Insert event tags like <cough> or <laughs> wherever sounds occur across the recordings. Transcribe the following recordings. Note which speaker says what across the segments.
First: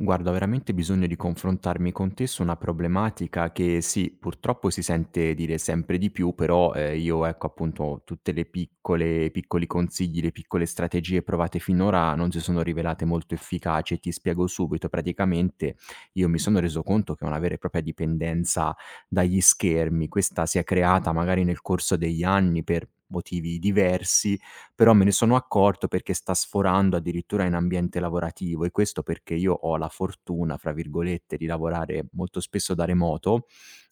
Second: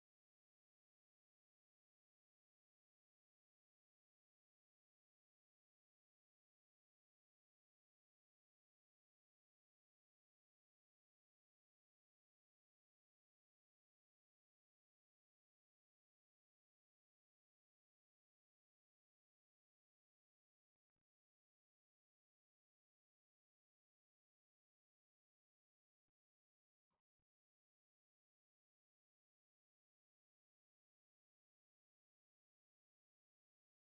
Speaker 1: Guarda, ho veramente bisogno di confrontarmi con te su una problematica che sì, purtroppo si sente dire sempre di più, però io ecco appunto tutte le piccole, i piccoli consigli, le piccole strategie provate finora non si sono rivelate molto efficaci. Ti spiego subito, praticamente io mi sono reso conto che ho una vera e propria dipendenza dagli schermi. Questa si è creata magari nel corso degli anni per motivi diversi, però me ne sono accorto perché sta sforando addirittura in ambiente lavorativo, e questo perché io ho la "fortuna", fra virgolette, di lavorare molto spesso da remoto.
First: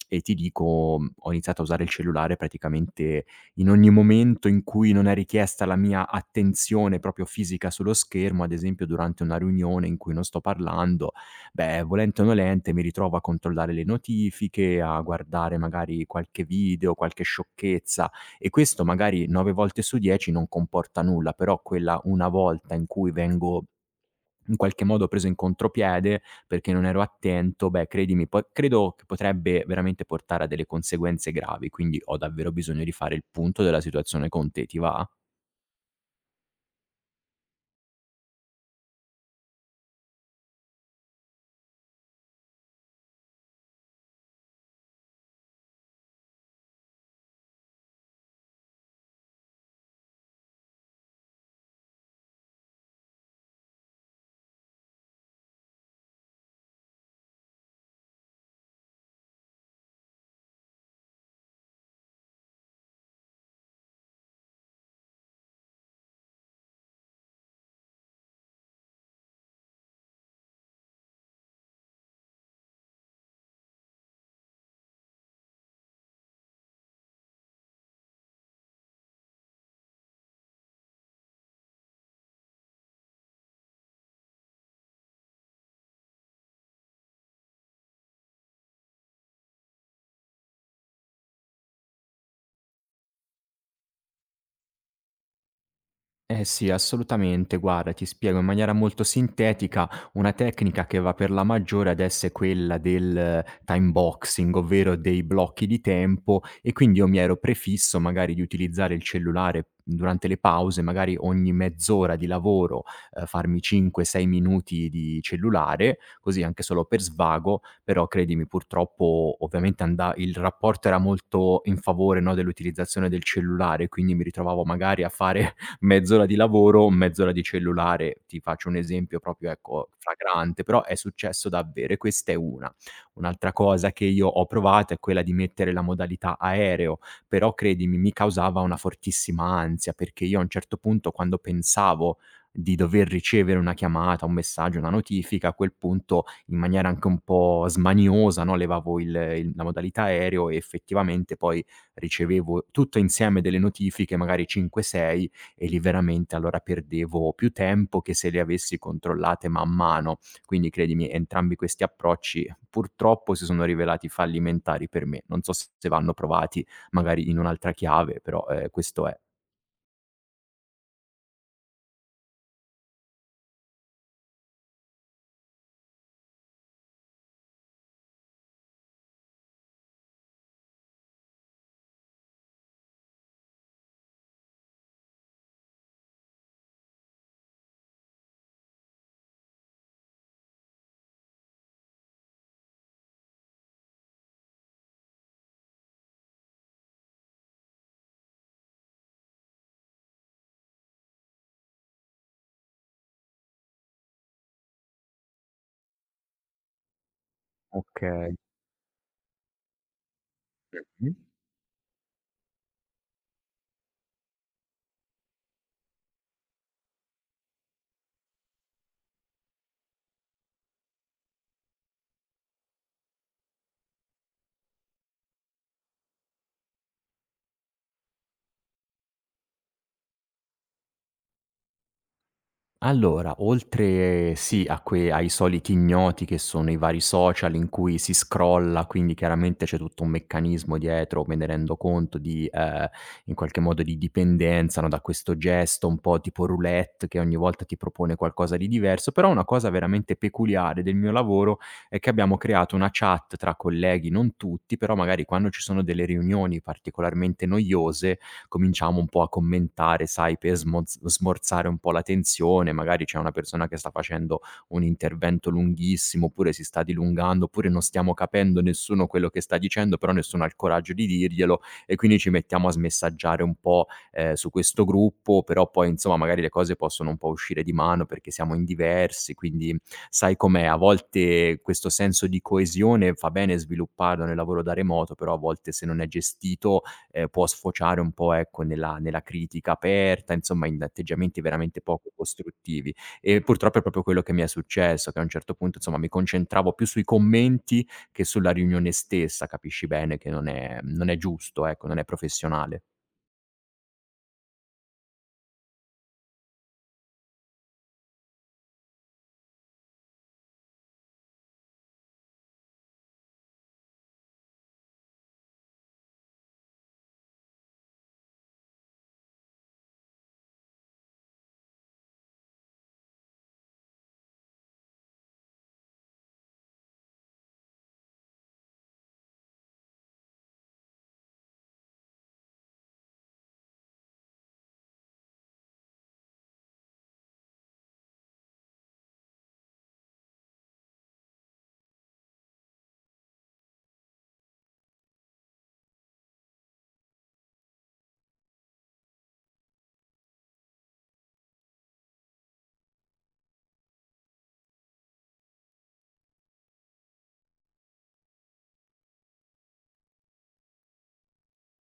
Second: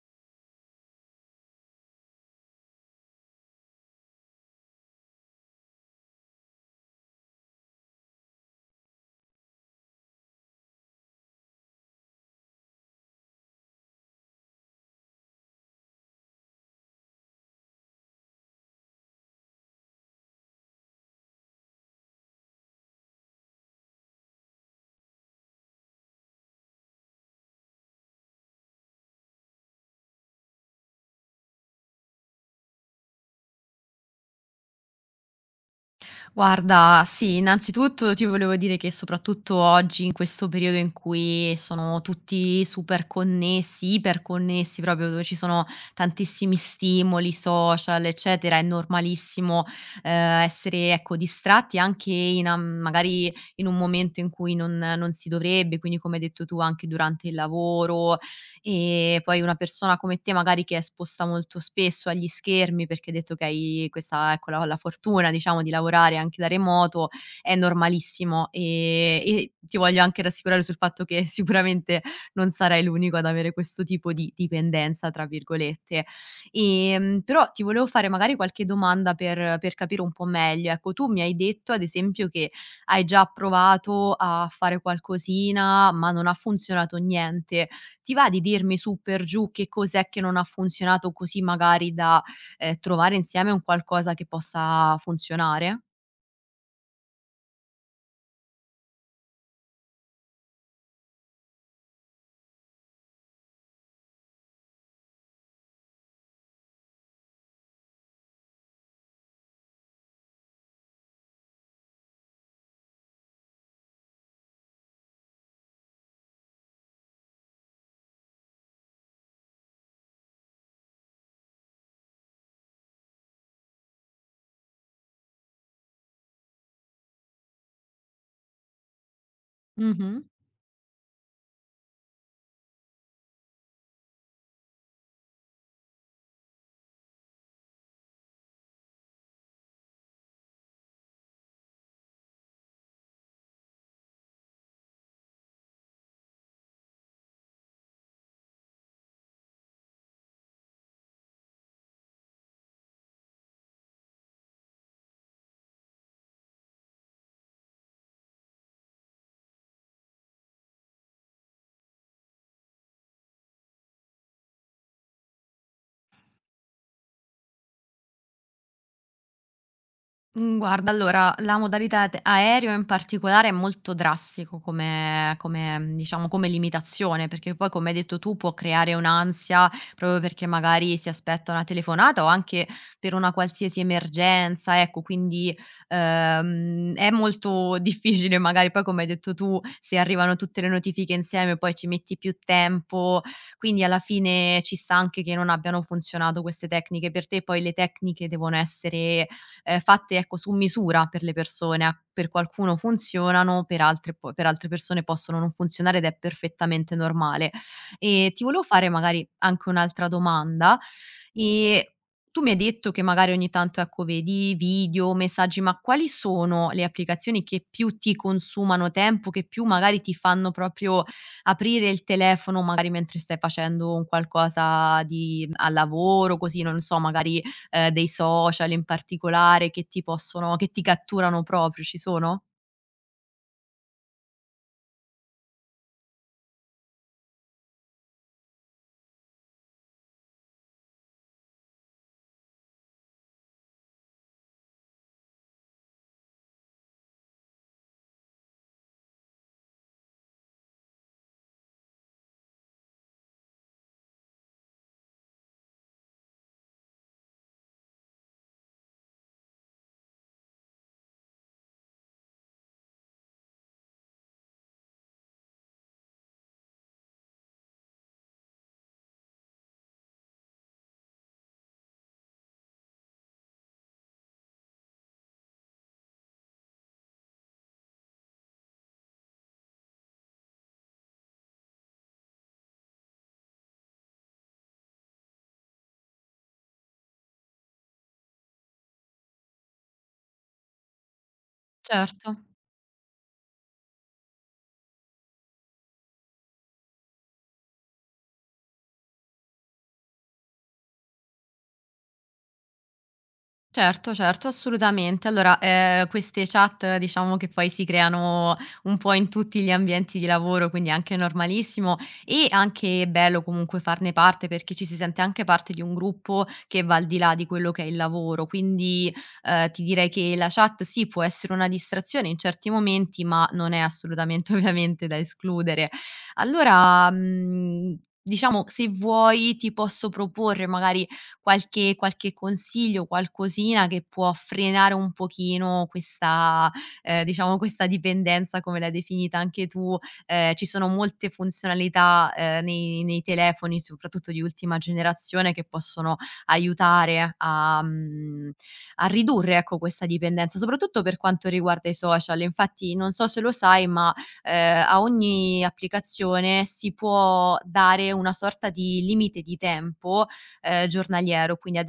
Speaker 1: E ti dico, ho iniziato a usare il cellulare praticamente in ogni momento in cui non è richiesta la mia attenzione proprio fisica sullo schermo, ad esempio durante una riunione in cui non sto parlando. Beh, volente o nolente mi ritrovo a controllare le notifiche, a guardare magari qualche video, qualche sciocchezza, e questo magari nove volte su dieci non comporta nulla, però quella una volta in cui vengo in qualche modo preso in contropiede perché non ero attento, beh, credimi po credo che potrebbe veramente portare a delle conseguenze gravi. Quindi ho davvero bisogno di fare il punto della situazione con te, ti va?
Speaker 2: Guarda, sì, innanzitutto ti volevo dire che soprattutto oggi, in questo periodo in cui sono tutti super connessi, iperconnessi, proprio dove ci sono tantissimi stimoli, social, eccetera, è normalissimo eh, essere ecco, distratti anche in, magari in un momento in cui non si dovrebbe, quindi come hai detto tu anche durante il lavoro, e poi una persona come te magari che è esposta molto spesso agli schermi, perché hai detto che hai questa ecco, la fortuna diciamo di lavorare anche da remoto, è normalissimo, e ti voglio anche rassicurare sul fatto che <laughs> sicuramente non sarai l'unico ad avere questo tipo di "dipendenza" tra virgolette. Però ti volevo fare magari qualche domanda per capire un po' meglio. Ecco, tu mi hai detto ad esempio che hai già provato a fare qualcosina, ma non ha funzionato niente. Ti va di dirmi su per giù che cos'è che non ha funzionato, così magari da, trovare insieme un qualcosa che possa funzionare?
Speaker 1: Eh sì, assolutamente. Guarda, ti spiego in maniera molto sintetica. Una tecnica che va per la maggiore adesso è quella del time boxing, ovvero dei blocchi di tempo, e quindi io mi ero prefisso magari di utilizzare il cellulare durante le pause, magari ogni mezz'ora di lavoro, farmi 5, 6 minuti di cellulare, così anche solo per svago. Però credimi, purtroppo ovviamente anda il rapporto era molto in favore, no, dell'utilizzazione del cellulare, quindi mi ritrovavo magari a fare mezz'ora di lavoro, mezz'ora di cellulare. Ti faccio un esempio proprio, ecco,
Speaker 2: Mh-mh.
Speaker 1: flagrante, però è successo davvero, e questa è una. Un'altra cosa che io ho provato è quella di mettere la modalità aereo, però credimi mi causava una fortissima ansia, perché io a un certo punto, quando pensavo di dover ricevere una chiamata, un messaggio, una notifica, a quel punto in maniera anche un po' smaniosa, no, levavo il la modalità aereo, e effettivamente poi ricevevo tutto insieme delle notifiche, magari 5, 6, e lì veramente allora perdevo più tempo che se le avessi controllate man mano. Quindi credimi, entrambi questi approcci purtroppo si sono rivelati fallimentari per me. Non so se vanno provati magari in un'altra chiave, però, questo è.
Speaker 2: Mhmm, guarda allora, la modalità t aereo in particolare è molto drastico come, diciamo, come limitazione, perché poi come hai detto tu può creare un'ansia, proprio perché magari si aspetta una telefonata o anche per una qualsiasi emergenza, ecco, quindi, è molto <laughs> difficile magari poi come hai detto tu, se arrivano tutte le notifiche insieme poi ci metti più tempo, quindi alla fine ci sta anche che non abbiano funzionato queste tecniche per te, poi le tecniche devono essere, fatte ecco su misura per le persone. A per qualcuno funzionano, per altre persone possono non funzionare ed è perfettamente normale. E
Speaker 1: Okay.
Speaker 2: ti volevo fare magari anche un'altra domanda,
Speaker 1: Mh.
Speaker 2: ehm, tu mi hai detto che magari ogni tanto, ecco, vedi video, messaggi, ma quali sono le applicazioni che più ti consumano tempo, che più magari ti fanno proprio aprire il telefono magari mentre stai facendo un qualcosa di al lavoro, così, non so, magari dei social in particolare che ti catturano proprio, ci sono?
Speaker 1: Allora, oltre sì, a que ai soliti ignoti che sono i vari social in cui si scrolla, quindi chiaramente c'è tutto un meccanismo dietro, me ne rendo conto, di in qualche modo di dipendenza, no, da questo gesto un po' tipo roulette che ogni volta ti propone qualcosa di diverso. Però una cosa veramente peculiare del mio lavoro è che abbiamo creato una chat tra colleghi, non tutti, però magari quando ci sono delle riunioni particolarmente noiose, cominciamo un po' a commentare, sai, per smoz smorzare un po' la tensione. Magari c'è una persona che sta facendo un intervento lunghissimo, oppure si sta dilungando, oppure non stiamo capendo nessuno quello che sta dicendo, però nessuno ha il coraggio di dirglielo, e quindi ci mettiamo a smessaggiare un po', su questo gruppo. Però poi insomma magari le cose possono un po' uscire di mano perché siamo in diversi, quindi sai com'è, a volte questo senso di coesione fa bene svilupparlo nel lavoro da remoto, però a volte, se non è gestito, può sfociare un po', ecco, nella critica aperta, insomma in atteggiamenti veramente poco
Speaker 2: Certo.
Speaker 1: costruttivi. E purtroppo è proprio quello che mi è successo, che a un certo punto, insomma, mi concentravo più sui commenti che sulla riunione stessa. Capisci bene che non è giusto, ecco, non è professionale.
Speaker 2: Certo, certo, assolutamente. Allora, queste chat diciamo che poi si creano un po' in tutti gli ambienti di lavoro, quindi è anche normalissimo e anche bello comunque farne parte perché ci si sente anche parte di un gruppo che va al di là di quello che è il lavoro. Quindi, ti direi che la chat sì, può essere una distrazione in certi momenti, ma non è assolutamente <laughs> ovviamente da escludere. Allora, diciamo se vuoi ti posso proporre magari qualche consiglio, qualcosina che può frenare un pochino questa diciamo questa dipendenza, come l'hai definita anche tu. Ci sono molte funzionalità, nei telefoni, soprattutto di ultima generazione, che possono aiutare a ridurre, ecco, questa dipendenza, soprattutto per quanto riguarda i social. Infatti, non so se lo sai, ma, a ogni applicazione si può dare una sorta di limite di tempo, giornaliero, quindi ad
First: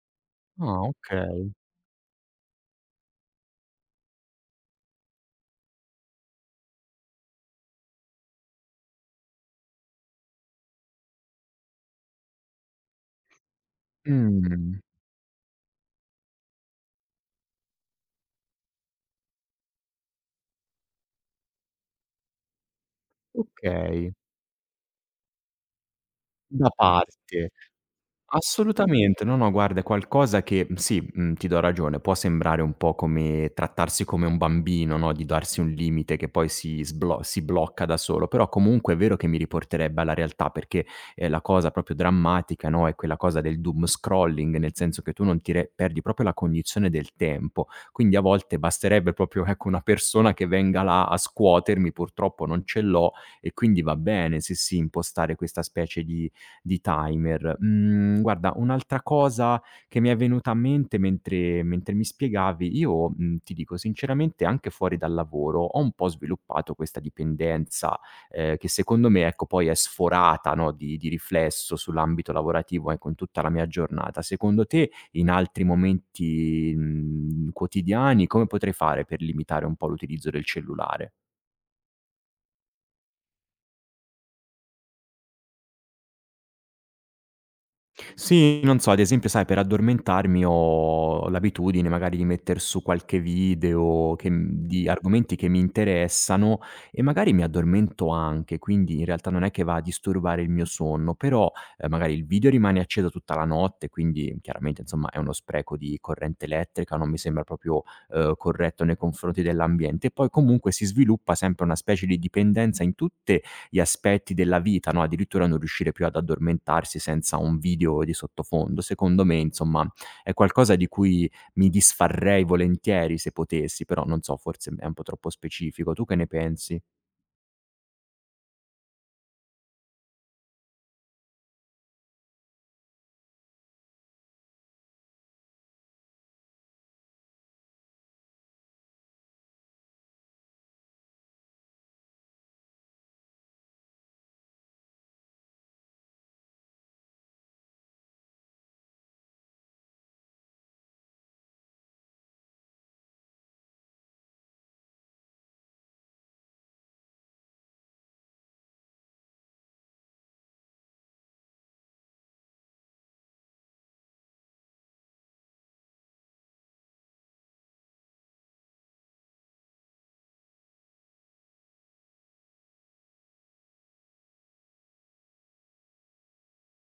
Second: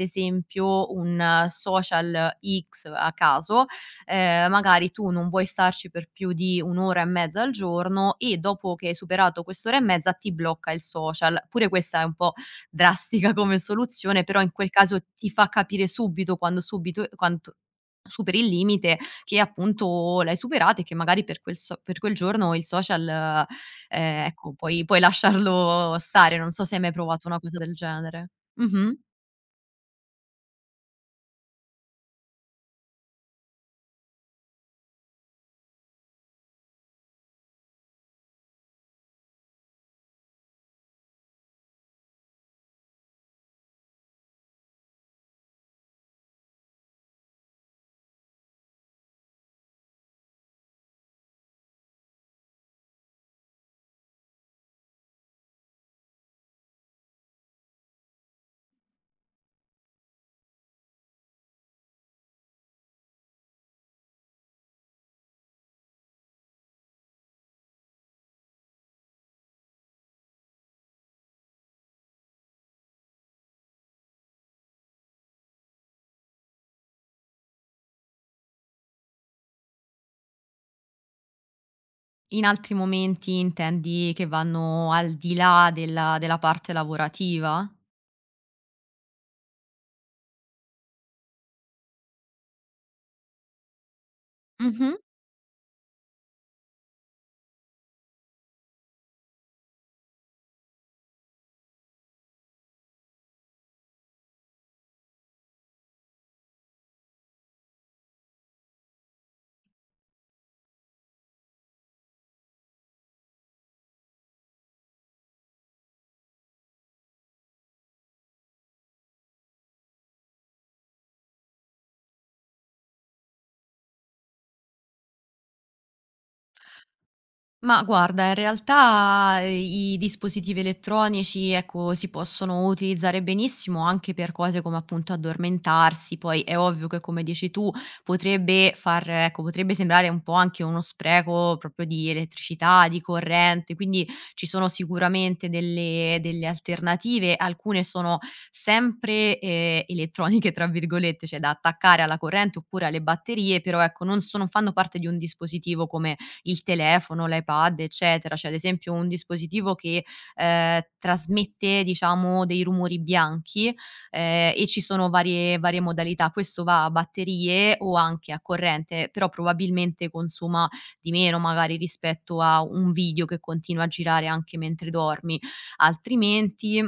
Speaker 1: Ah,
Speaker 2: esempio un
Speaker 1: okay.
Speaker 2: social X a caso, magari tu non vuoi starci per più di 1 ora e mezza al giorno e dopo che hai superato quest'ora e mezza ti blocca il social. Pure questa è un po' drastica come soluzione, però in quel
Speaker 1: Mh,
Speaker 2: caso ti fa capire subito quando subito quanto superi il limite che appunto l'hai superato e che magari per quel giorno il social,
Speaker 1: okay.
Speaker 2: ecco puoi lasciarlo stare. Non so
Speaker 1: Da
Speaker 2: se hai mai provato una
Speaker 1: parte.
Speaker 2: cosa del genere. Mh-mh.
Speaker 1: Assolutamente. No, no, guarda, è qualcosa che, sì, ti do ragione, può sembrare un po' come trattarsi come un bambino, no, di darsi un limite che poi si blocca da solo. Però comunque è vero che mi riporterebbe alla realtà, perché, la cosa proprio drammatica, no, è quella cosa del doom scrolling, nel senso che tu non ti re perdi proprio la cognizione del tempo. Quindi a volte basterebbe proprio, ecco, una persona che venga là a scuotermi, purtroppo non ce l'ho, e quindi va bene, sì, sì, impostare questa specie di timer. Mhmm, guarda, un'altra cosa che mi è venuta a mente mentre mi spiegavi, io, ti dico sinceramente, anche fuori dal lavoro ho un po' sviluppato questa dipendenza, che secondo me, ecco, poi è sforata, no, di riflesso sull'ambito lavorativo, ecco, in tutta la mia giornata. Secondo te in altri momenti, quotidiani, come potrei fare per limitare un po' l'utilizzo del cellulare?
Speaker 2: In altri momenti intendi che vanno al di là della parte lavorativa?
Speaker 1: Sì, non so, ad esempio, sai, per addormentarmi ho l'abitudine magari di metter su qualche video che m di
Speaker 2: Mh-mh.
Speaker 1: argomenti che mi interessano, e magari mi addormento anche, quindi in realtà non è che va a disturbare il mio sonno. Però, magari il video rimane acceso tutta la notte, quindi chiaramente, insomma, è uno spreco di corrente elettrica, non mi sembra proprio, corretto nei confronti dell'ambiente. E poi comunque si sviluppa sempre una specie di dipendenza in tutte gli aspetti della vita, no, addirittura non riuscire più ad addormentarsi senza un video di sottofondo. Secondo me, insomma, è qualcosa di cui mi disfarrei volentieri, se potessi, però non so, forse è un po' troppo specifico. Tu che ne pensi?
Speaker 2: Ma guarda, in realtà, i dispositivi elettronici, ecco, si possono utilizzare benissimo anche per cose come appunto addormentarsi, poi è ovvio che come dici tu potrebbe far ecco, potrebbe sembrare un po' anche uno spreco proprio di elettricità, di corrente, quindi ci sono sicuramente delle alternative, alcune sono sempre, "elettroniche" tra virgolette, cioè da attaccare alla corrente oppure alle batterie, però ecco non sono fanno parte di un dispositivo come il telefono, l'iPad, eccetera. Cioè, ad esempio, un dispositivo che, trasmette, diciamo, dei rumori bianchi, e ci sono varie modalità. Questo va a batterie o anche a corrente, però probabilmente consuma di meno, magari, rispetto a un video che continua a girare anche mentre dormi. Altrimenti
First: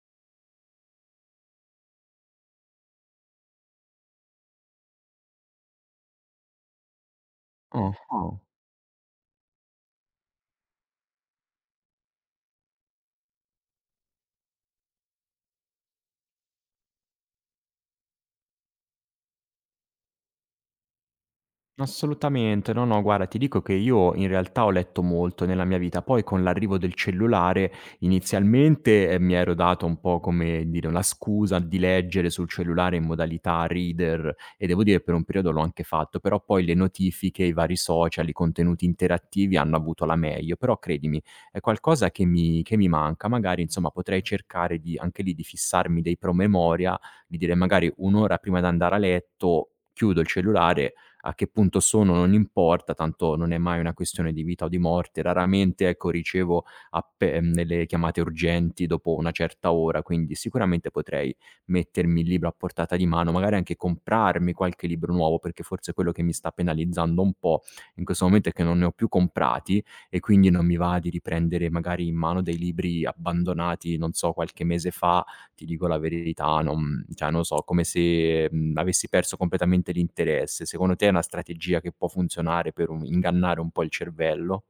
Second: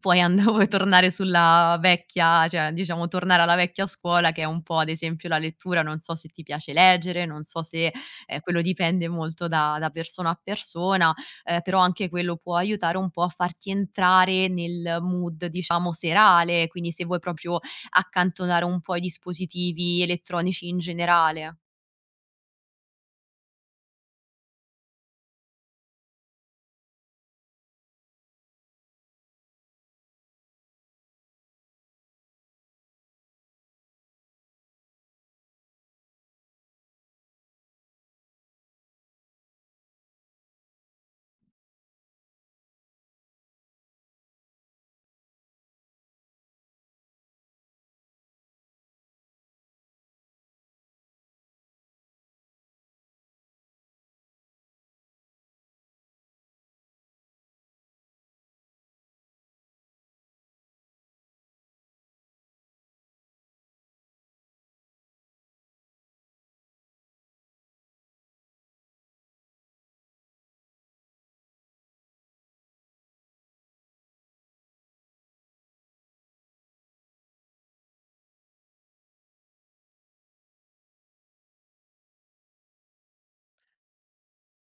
Speaker 2: Puoi and <laughs> puoi tornare sulla vecchia cioè, diciamo tornare alla vecchia scuola che è un po' ad esempio la lettura, non so se ti piace leggere, non so se
Speaker 1: Ah-ah.
Speaker 2: quello dipende molto da persona a persona, però anche quello può aiutare un po' a farti entrare nel mood diciamo serale, quindi se vuoi proprio accantonare un po' i dispositivi elettronici in generale.
Speaker 1: Assolutamente. No, no, guarda, ti dico che io in realtà ho letto molto nella mia vita. Poi con l'arrivo del cellulare, inizialmente, mi ero dato un po', come dire, la scusa di leggere sul cellulare in modalità reader, e devo dire per un periodo l'ho anche fatto, però poi le notifiche, i vari social, i contenuti interattivi hanno avuto la meglio. Però credimi, è qualcosa che mi manca. Magari, insomma, potrei cercare di anche lì di fissarmi dei promemoria, di dire magari un'ora ora prima d'andare a letto chiudo il cellulare, a che punto sono non importa, tanto non è mai una questione di vita o di morte. Raramente, ecco, ricevo appe delle chiamate urgenti dopo una certa ora, quindi sicuramente potrei mettermi il libro a portata di mano, magari anche comprarmi qualche libro nuovo, perché forse quello che mi sta penalizzando un po' in questo momento è che non ne ho più comprati, e quindi non mi va di riprendere magari in mano dei libri abbandonati, non so, qualche mese fa. Ti dico la verità, non, cioè non lo so, come se, avessi perso completamente l'interesse. Secondo te è una strategia che può funzionare per un ingannare un po' il cervello?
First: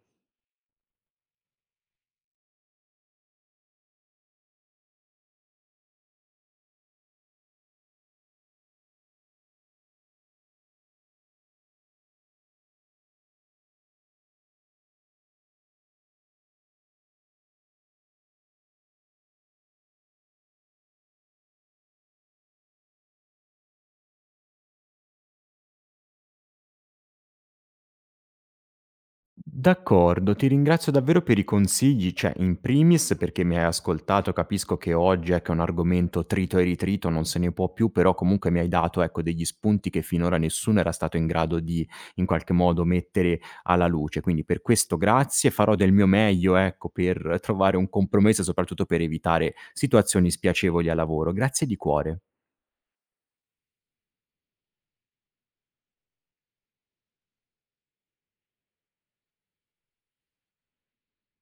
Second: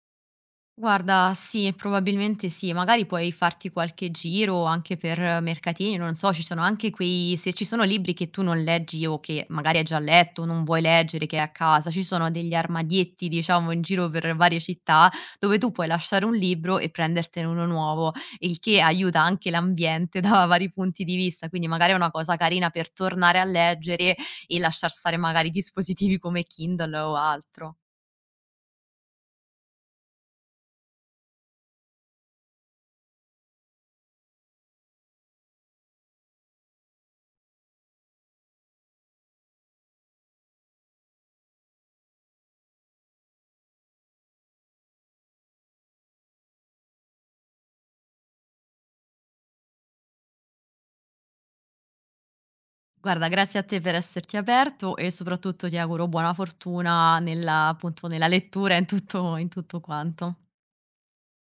Speaker 2: Guarda, sì, probabilmente sì. Magari puoi farti qualche giro anche per mercatini, non so, ci sono anche quei se ci sono libri che tu non leggi o che magari hai già letto, non vuoi leggere, che hai a casa, ci sono degli armadietti, diciamo, in giro per varie città dove tu puoi lasciare un libro e prendertene uno nuovo, il che aiuta anche l'ambiente <laughs> da vari punti di vista. Quindi magari è una cosa carina per tornare a leggere e lasciar stare magari dispositivi come Kindle o altro.
Speaker 1: D'accordo, ti ringrazio davvero per i consigli, cioè in primis perché mi hai ascoltato, capisco che oggi ecco, è un argomento trito e ritrito, non se ne può più, però comunque mi hai dato ecco, degli spunti che finora nessuno era stato in grado di in qualche modo mettere alla luce, quindi per questo grazie, farò del mio meglio ecco, per trovare un compromesso e soprattutto per evitare situazioni spiacevoli a lavoro. Grazie di cuore.
Speaker 2: Guarda, grazie a te per esserti aperto e soprattutto ti auguro buona fortuna nella appunto, nella lettura e in tutto quanto.